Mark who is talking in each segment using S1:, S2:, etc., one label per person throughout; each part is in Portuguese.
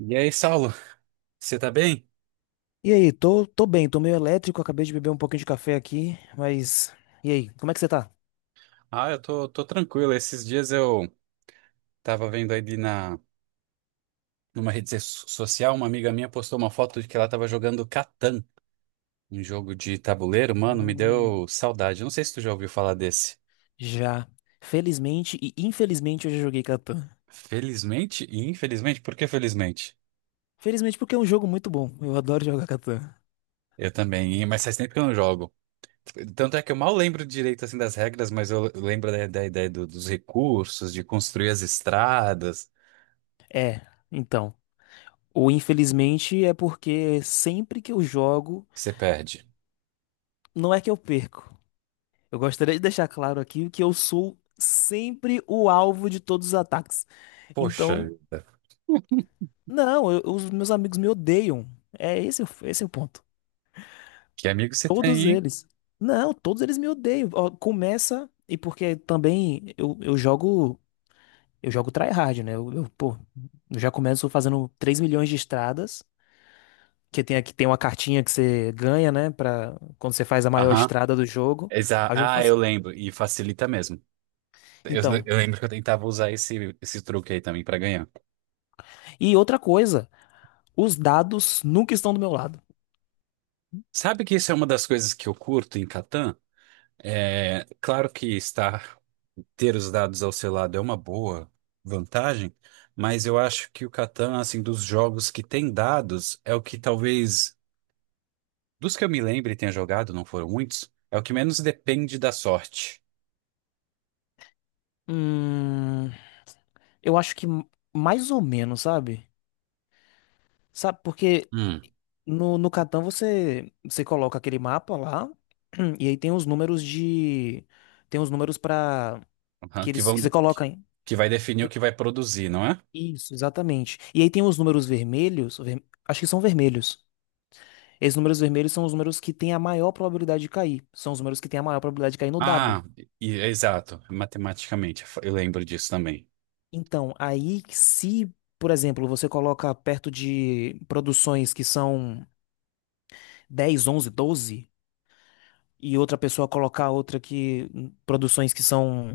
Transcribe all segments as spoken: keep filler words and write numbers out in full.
S1: E aí, Saulo, você tá bem?
S2: E aí, tô, tô bem, tô meio elétrico, acabei de beber um pouquinho de café aqui, mas. E aí, como é que você tá?
S1: Ah, eu tô, tô tranquilo. Esses dias eu tava vendo aí na, numa rede so- social, uma amiga minha postou uma foto de que ela tava jogando Catan, um jogo de tabuleiro. Mano, me
S2: Hum.
S1: deu saudade. Não sei se tu já ouviu falar desse.
S2: Já. Felizmente e infelizmente eu já joguei Catan.
S1: Felizmente e infelizmente, por que felizmente?
S2: Felizmente porque é um jogo muito bom, eu adoro jogar Catan.
S1: Eu também, e- mas faz tempo que eu não jogo. Tanto é que eu mal lembro direito assim das regras, mas eu lembro da, da ideia do- dos recursos, de construir as estradas.
S2: É, então. O infelizmente é porque sempre que eu jogo,
S1: Você perde.
S2: não é que eu perco. Eu gostaria de deixar claro aqui que eu sou sempre o alvo de todos os ataques.
S1: Poxa
S2: Então,
S1: vida.
S2: não, eu- os meus amigos me odeiam. É esse, o- esse é o ponto.
S1: Que amigo você
S2: Todos
S1: tem, hein?
S2: eles. Não, todos eles me odeiam. Ó, começa, e porque também eu, eu jogo, eu jogo tryhard, né? Eu, eu, pô, eu já começo fazendo três milhões de estradas, que tem aqui tem uma cartinha que você ganha, né, para quando você faz a maior
S1: Aham.
S2: estrada do jogo.
S1: Exa
S2: Aí eu
S1: ah,
S2: faço.
S1: eu lembro. E facilita mesmo. Eu,
S2: Então,
S1: eu lembro que eu tentava usar esse, esse truque aí também pra ganhar.
S2: e outra coisa, os dados nunca estão do meu lado.
S1: Sabe que isso é uma das coisas que eu curto em Catan? É, claro que estar, ter os dados ao seu lado é uma boa vantagem, mas eu acho que o Catan, assim, dos jogos que tem dados, é o que talvez. Dos que eu me lembre e tenha jogado, não foram muitos, é o que menos depende da sorte.
S2: Hum, eu acho que m- mais ou menos, sabe? Sabe, porque
S1: Hum.
S2: no, no Catan você, você coloca aquele mapa lá, e aí tem os números de. Tem os números pra.
S1: Aham,
S2: Que
S1: que
S2: eles
S1: vão,
S2: que você coloca, hein?
S1: que vai definir o que vai produzir, não é?
S2: Isso, exatamente. E aí tem os números vermelhos, ver- acho que são vermelhos. Esses números vermelhos são os números que têm a maior probabilidade de cair. São os números que têm a maior probabilidade de cair no dado.
S1: Ah, e- exato, matematicamente, eu lembro disso também.
S2: Então, aí se, por exemplo, você coloca perto de produções que são dez, onze, doze, e outra pessoa colocar outra que produções que são.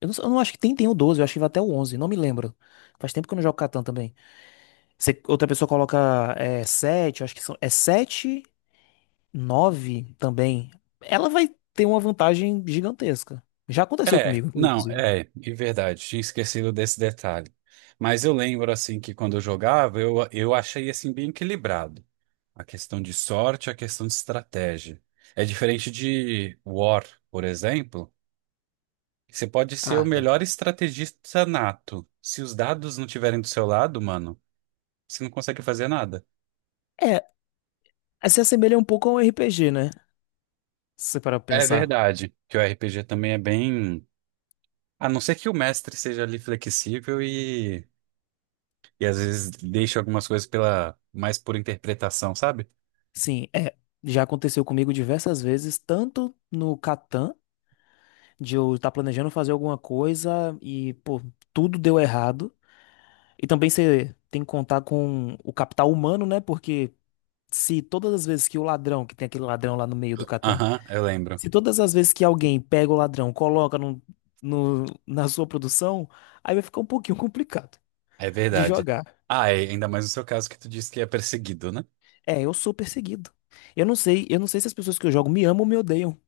S2: Eu não, eu não acho que tem, tem o doze, eu acho que vai até o onze, não me lembro. Faz tempo que eu não jogo Catan também. Se outra pessoa coloca é, sete, eu acho que são, é sete nove também, ela vai ter uma vantagem gigantesca. Já aconteceu
S1: É,
S2: comigo,
S1: não,
S2: inclusive.
S1: é, é verdade, tinha esquecido desse detalhe. Mas eu lembro, assim, que quando eu jogava, eu, eu achei, assim, bem equilibrado. A questão de sorte, a questão de estratégia. É diferente de War, por exemplo. Você pode ser o
S2: Ah, é.
S1: melhor estrategista nato. Se os dados não tiverem do seu lado, mano, você não consegue fazer nada.
S2: É, se assemelha um pouco a um R P G, né? Se você parar pra
S1: É
S2: pensar.
S1: verdade que o R P G também é bem. A não ser que o mestre seja ali flexível e, e às vezes deixe algumas coisas pela mais por interpretação, sabe?
S2: Sim, é. Já aconteceu comigo diversas vezes, tanto no Catan, de eu estar planejando fazer alguma coisa e, pô, tudo deu errado. E também você tem que contar com o capital humano, né? Porque se todas as vezes que o ladrão, que tem aquele ladrão lá no meio do Catan,
S1: Aham, eu lembro.
S2: se todas as vezes que alguém pega o ladrão, coloca no, no- na sua produção, aí vai ficar um pouquinho complicado
S1: É
S2: de
S1: verdade.
S2: jogar.
S1: Ah, é, ainda mais no seu caso que tu disse que é perseguido, né?
S2: É, eu sou perseguido. Eu não sei, eu não sei se as pessoas que eu jogo me amam ou me odeiam,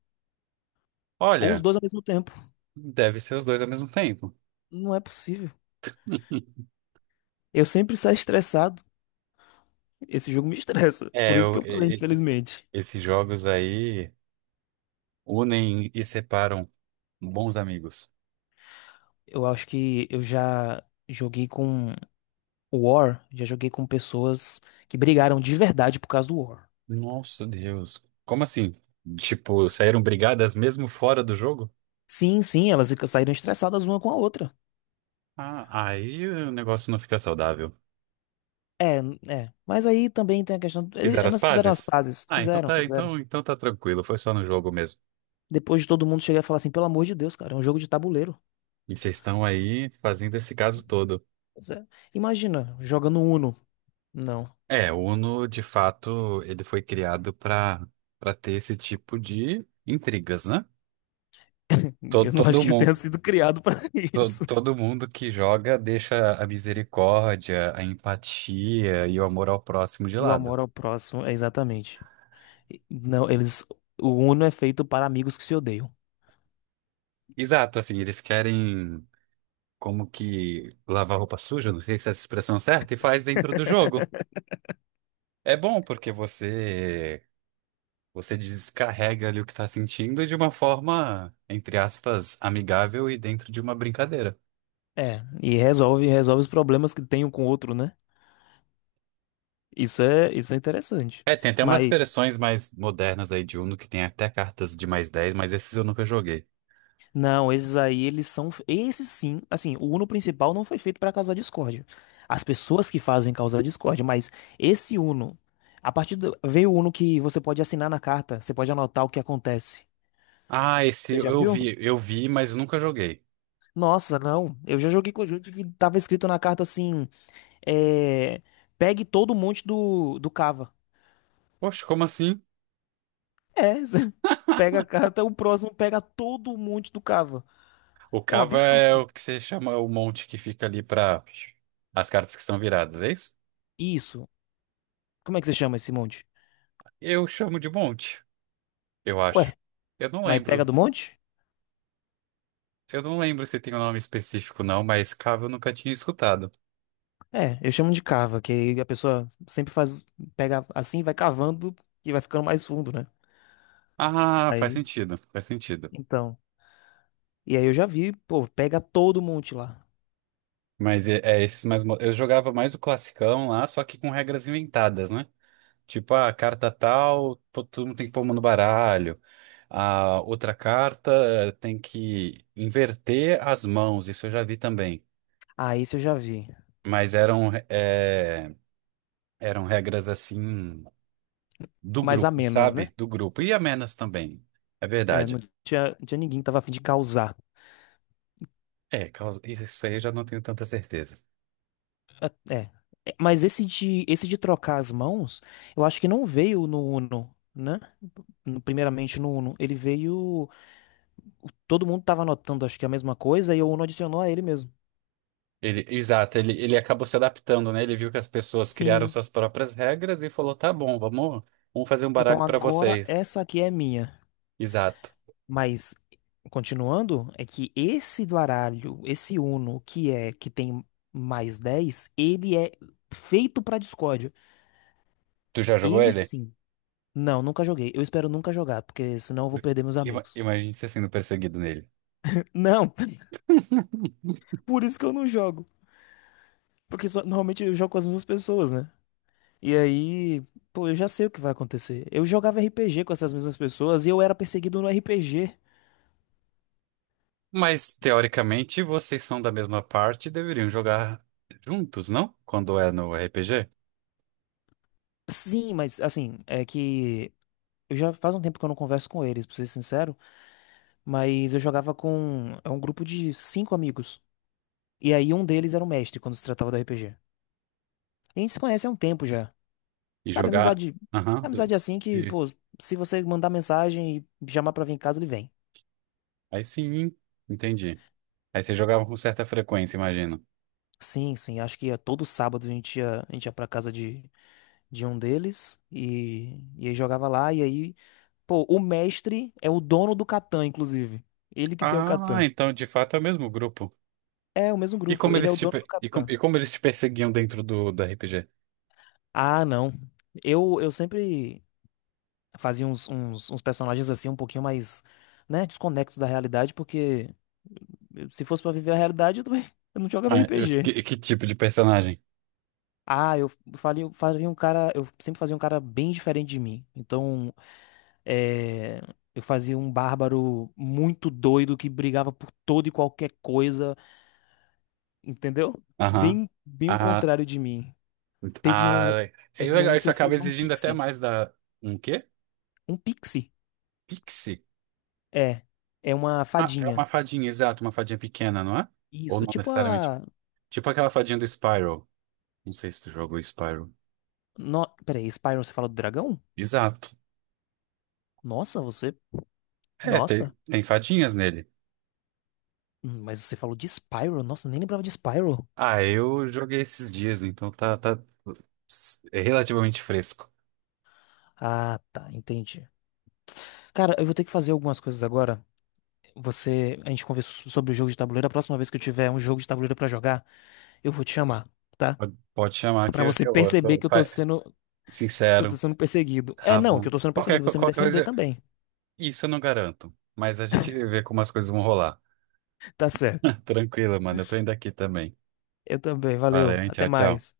S2: ou os
S1: Olha,
S2: dois ao mesmo tempo.
S1: deve ser os dois ao mesmo tempo.
S2: Não é possível. Eu sempre saio estressado. Esse jogo me estressa. Por
S1: É,
S2: isso
S1: eu,
S2: que eu falei,
S1: e- esse-
S2: infelizmente.
S1: esses jogos aí. Unem e separam bons amigos.
S2: Eu acho que eu já joguei com War, já joguei com pessoas que brigaram de verdade por causa do War.
S1: Nossa Deus. Como assim? Tipo, saíram brigadas mesmo fora do jogo?
S2: Sim, sim, elas fica- saíram estressadas uma com a outra.
S1: Ah, aí o negócio não fica saudável.
S2: É, é. Mas aí também tem a questão. ele-
S1: Fizeram as
S2: Elas fizeram as
S1: pazes?
S2: pazes.
S1: Ah, então
S2: Fizeram,
S1: tá,
S2: fizeram.
S1: então, então tá tranquilo, foi só no jogo mesmo.
S2: Depois de todo mundo chegar e falar assim, pelo amor de Deus, cara, é um jogo de tabuleiro.
S1: E vocês estão aí fazendo esse caso todo.
S2: Pois é. Imagina, jogando Uno. Não.
S1: É, o Uno, de fato, ele foi criado para para ter esse tipo de intrigas, né? Todo,
S2: Eu não acho
S1: todo
S2: que ele tenha
S1: mundo,
S2: sido criado pra
S1: To-
S2: isso.
S1: Todo mundo que joga deixa a misericórdia, a empatia e o amor ao próximo de
S2: E o
S1: lado.
S2: amor ao próximo, é exatamente. E- Não, eles. O Uno é feito para amigos que se odeiam.
S1: Exato, assim, eles querem como que lavar roupa suja, não sei se é essa expressão certa, e faz dentro do jogo. É bom porque você você descarrega ali o que tá sentindo de uma forma, entre aspas, amigável e dentro de uma brincadeira.
S2: É, e resolve, resolve os problemas que tem um com o outro, né? Isso é, isso é interessante.
S1: É, tem até umas
S2: Mas
S1: versões mais modernas aí de Uno que tem até cartas de mais dez, mas esses eu nunca joguei.
S2: não, esses aí, eles são. Esses sim, assim, o Uno principal não foi feito para causar discórdia. As pessoas que fazem causar discórdia, mas esse Uno, a partir do. Veio o Uno que você pode assinar na carta, você pode anotar o que acontece.
S1: Ah, esse
S2: Você já
S1: eu
S2: viu?
S1: vi, eu vi, mas nunca joguei.
S2: Nossa, não. Eu já joguei com o jogo que tava escrito na carta assim: é, pegue todo o monte do, do cava.
S1: Poxa, como assim?
S2: É, você pega a carta, o próximo pega todo o monte do cava.
S1: O
S2: É um
S1: cava é o
S2: absurdo.
S1: que você chama o monte que fica ali para as cartas que estão viradas, é isso?
S2: Isso. Como é que você chama esse monte?
S1: Eu chamo de monte, eu
S2: Ué,
S1: acho. Eu não
S2: mas pega
S1: lembro.
S2: do monte?
S1: Eu não lembro se tem um nome específico, não, mas cava eu nunca tinha escutado.
S2: É, eu chamo de cava, que aí a pessoa sempre faz, pega assim, vai cavando e vai ficando mais fundo, né?
S1: Ah, faz
S2: Aí,
S1: sentido, faz sentido.
S2: então. E aí eu já vi, pô, pega todo monte lá.
S1: Mas é, é esses mais. mo- Eu jogava mais o classicão lá, só que com regras inventadas, né? Tipo, "Ah, a carta tal, to- todo mundo tem que pôr uma no baralho. A outra carta eh, tem que inverter as mãos, isso eu já vi também.
S2: Ah, isso eu já vi.
S1: Mas eram, é, eram regras assim do
S2: Mas a
S1: grupo,
S2: menos, né?
S1: sabe? Do grupo. E amenas também, é
S2: É, não
S1: verdade.
S2: tinha, não tinha ninguém que tava a fim de causar.
S1: É, causa- isso aí eu já não tenho tanta certeza.
S2: É, é. É, mas esse de, esse de trocar as mãos, eu acho que não veio no Uno, né? No- Primeiramente no Uno. Ele veio. Todo mundo tava anotando, acho que a mesma coisa, e o Uno adicionou a ele mesmo.
S1: Ele, exato, ele, ele acabou se adaptando, né? Ele viu que as pessoas criaram
S2: Sim.
S1: suas próprias regras e falou: tá bom, vamos, vamos fazer um baralho
S2: Então
S1: pra
S2: agora
S1: vocês.
S2: essa aqui é minha.
S1: Exato.
S2: Mas, continuando, é que esse do baralho, esse Uno, que é que tem mais dez, ele é feito pra discórdia.
S1: Tu já jogou
S2: Ele
S1: ele?
S2: sim. Não, nunca joguei. Eu espero nunca jogar, porque senão eu vou perder meus
S1: Ima-
S2: amigos.
S1: Imagine você sendo perseguido nele.
S2: Não, por isso que eu não jogo. Porque só- normalmente eu jogo com as mesmas pessoas, né? E aí, pô, eu já sei o que vai acontecer. Eu jogava R P G com essas mesmas pessoas e eu era perseguido no R P G.
S1: Mas, teoricamente, vocês são da mesma parte e deveriam jogar juntos, não? Quando é no R P G?
S2: Sim, mas assim, é que eu já faz um tempo que eu não converso com eles, pra ser sincero. Mas eu jogava com é um grupo de cinco amigos. E aí um deles era o mestre quando se tratava do R P G. E a gente se conhece há um tempo já.
S1: E
S2: Sabe,
S1: jogar.
S2: amizade.
S1: Aham.
S2: Amizade assim que,
S1: E-
S2: pô, se você mandar mensagem e chamar pra vir em casa, ele vem.
S1: Aí sim, entendi. Aí vocês jogavam com certa frequência, imagino.
S2: Sim, sim, acho que ia todo sábado a gente ia, a gente ia pra casa de, de um deles e, e aí jogava lá. E aí, pô, o mestre é o dono do Catan, inclusive. Ele que tem o
S1: Ah,
S2: Catan.
S1: então de fato é o mesmo grupo.
S2: É, o mesmo
S1: E
S2: grupo,
S1: como
S2: ele é
S1: eles
S2: o
S1: te,
S2: dono do
S1: per- e com-
S2: Catan.
S1: e como eles te perseguiam dentro do, do R P G?
S2: Ah, não. Eu, eu sempre. Fazia uns, uns, uns personagens assim um pouquinho mais, né, desconectos da realidade, porque eu- se fosse pra viver a realidade, eu também eu não jogava
S1: Ah, eu-
S2: R P G.
S1: que, que tipo de personagem?
S2: Ah, eu faria, faria um cara, eu sempre fazia um cara bem diferente de mim. Então, é, eu fazia um bárbaro muito doido que brigava por todo e qualquer coisa, entendeu?
S1: Aham.
S2: Bem, bem o
S1: Ah,
S2: contrário de mim. Teve um,
S1: ah, é
S2: teve
S1: legal,
S2: um que
S1: isso
S2: eu
S1: acaba
S2: fiz um
S1: exigindo até
S2: pixie.
S1: mais da. Um quê?
S2: Um pixie?
S1: Pixie?
S2: É. É uma
S1: Ah, é uma
S2: fadinha.
S1: fadinha, exato, uma fadinha pequena, não é? Ou
S2: Isso.
S1: não
S2: Tipo
S1: necessariamente.
S2: a.
S1: Tipo aquela fadinha do Spyro. Não sei se tu jogou Spyro.
S2: No. Peraí, Spyro você fala do dragão?
S1: Exato.
S2: Nossa, você.
S1: É, tem,
S2: Nossa.
S1: tem fadinhas nele.
S2: Hum, Mas você falou de Spyro? Nossa, eu nem lembrava de Spyro.
S1: Ah, eu joguei esses dias, então tá, tá s- é relativamente fresco.
S2: Ah, tá, entendi. Cara, eu vou ter que fazer algumas coisas agora. Você. A gente conversou so- sobre o jogo de tabuleiro. A próxima vez que eu tiver um jogo de tabuleiro pra jogar, eu vou te chamar, tá?
S1: Pode pode chamar que
S2: Pra
S1: eu, que
S2: você
S1: eu eu
S2: perceber
S1: tô
S2: que eu tô
S1: fa-
S2: sendo. Que eu tô
S1: sincero.
S2: sendo perseguido. É,
S1: Tá
S2: não, que
S1: bom.
S2: eu tô sendo
S1: Qualquer,
S2: perseguido.
S1: co-
S2: Você me
S1: qualquer
S2: defender
S1: coisa,
S2: também.
S1: isso eu não garanto. Mas a gente vê como as coisas vão rolar.
S2: Tá certo.
S1: Tranquilo, mano. Eu tô indo aqui também.
S2: Eu também,
S1: Valeu,
S2: valeu.
S1: hein?
S2: Até
S1: Tchau, tchau.
S2: mais.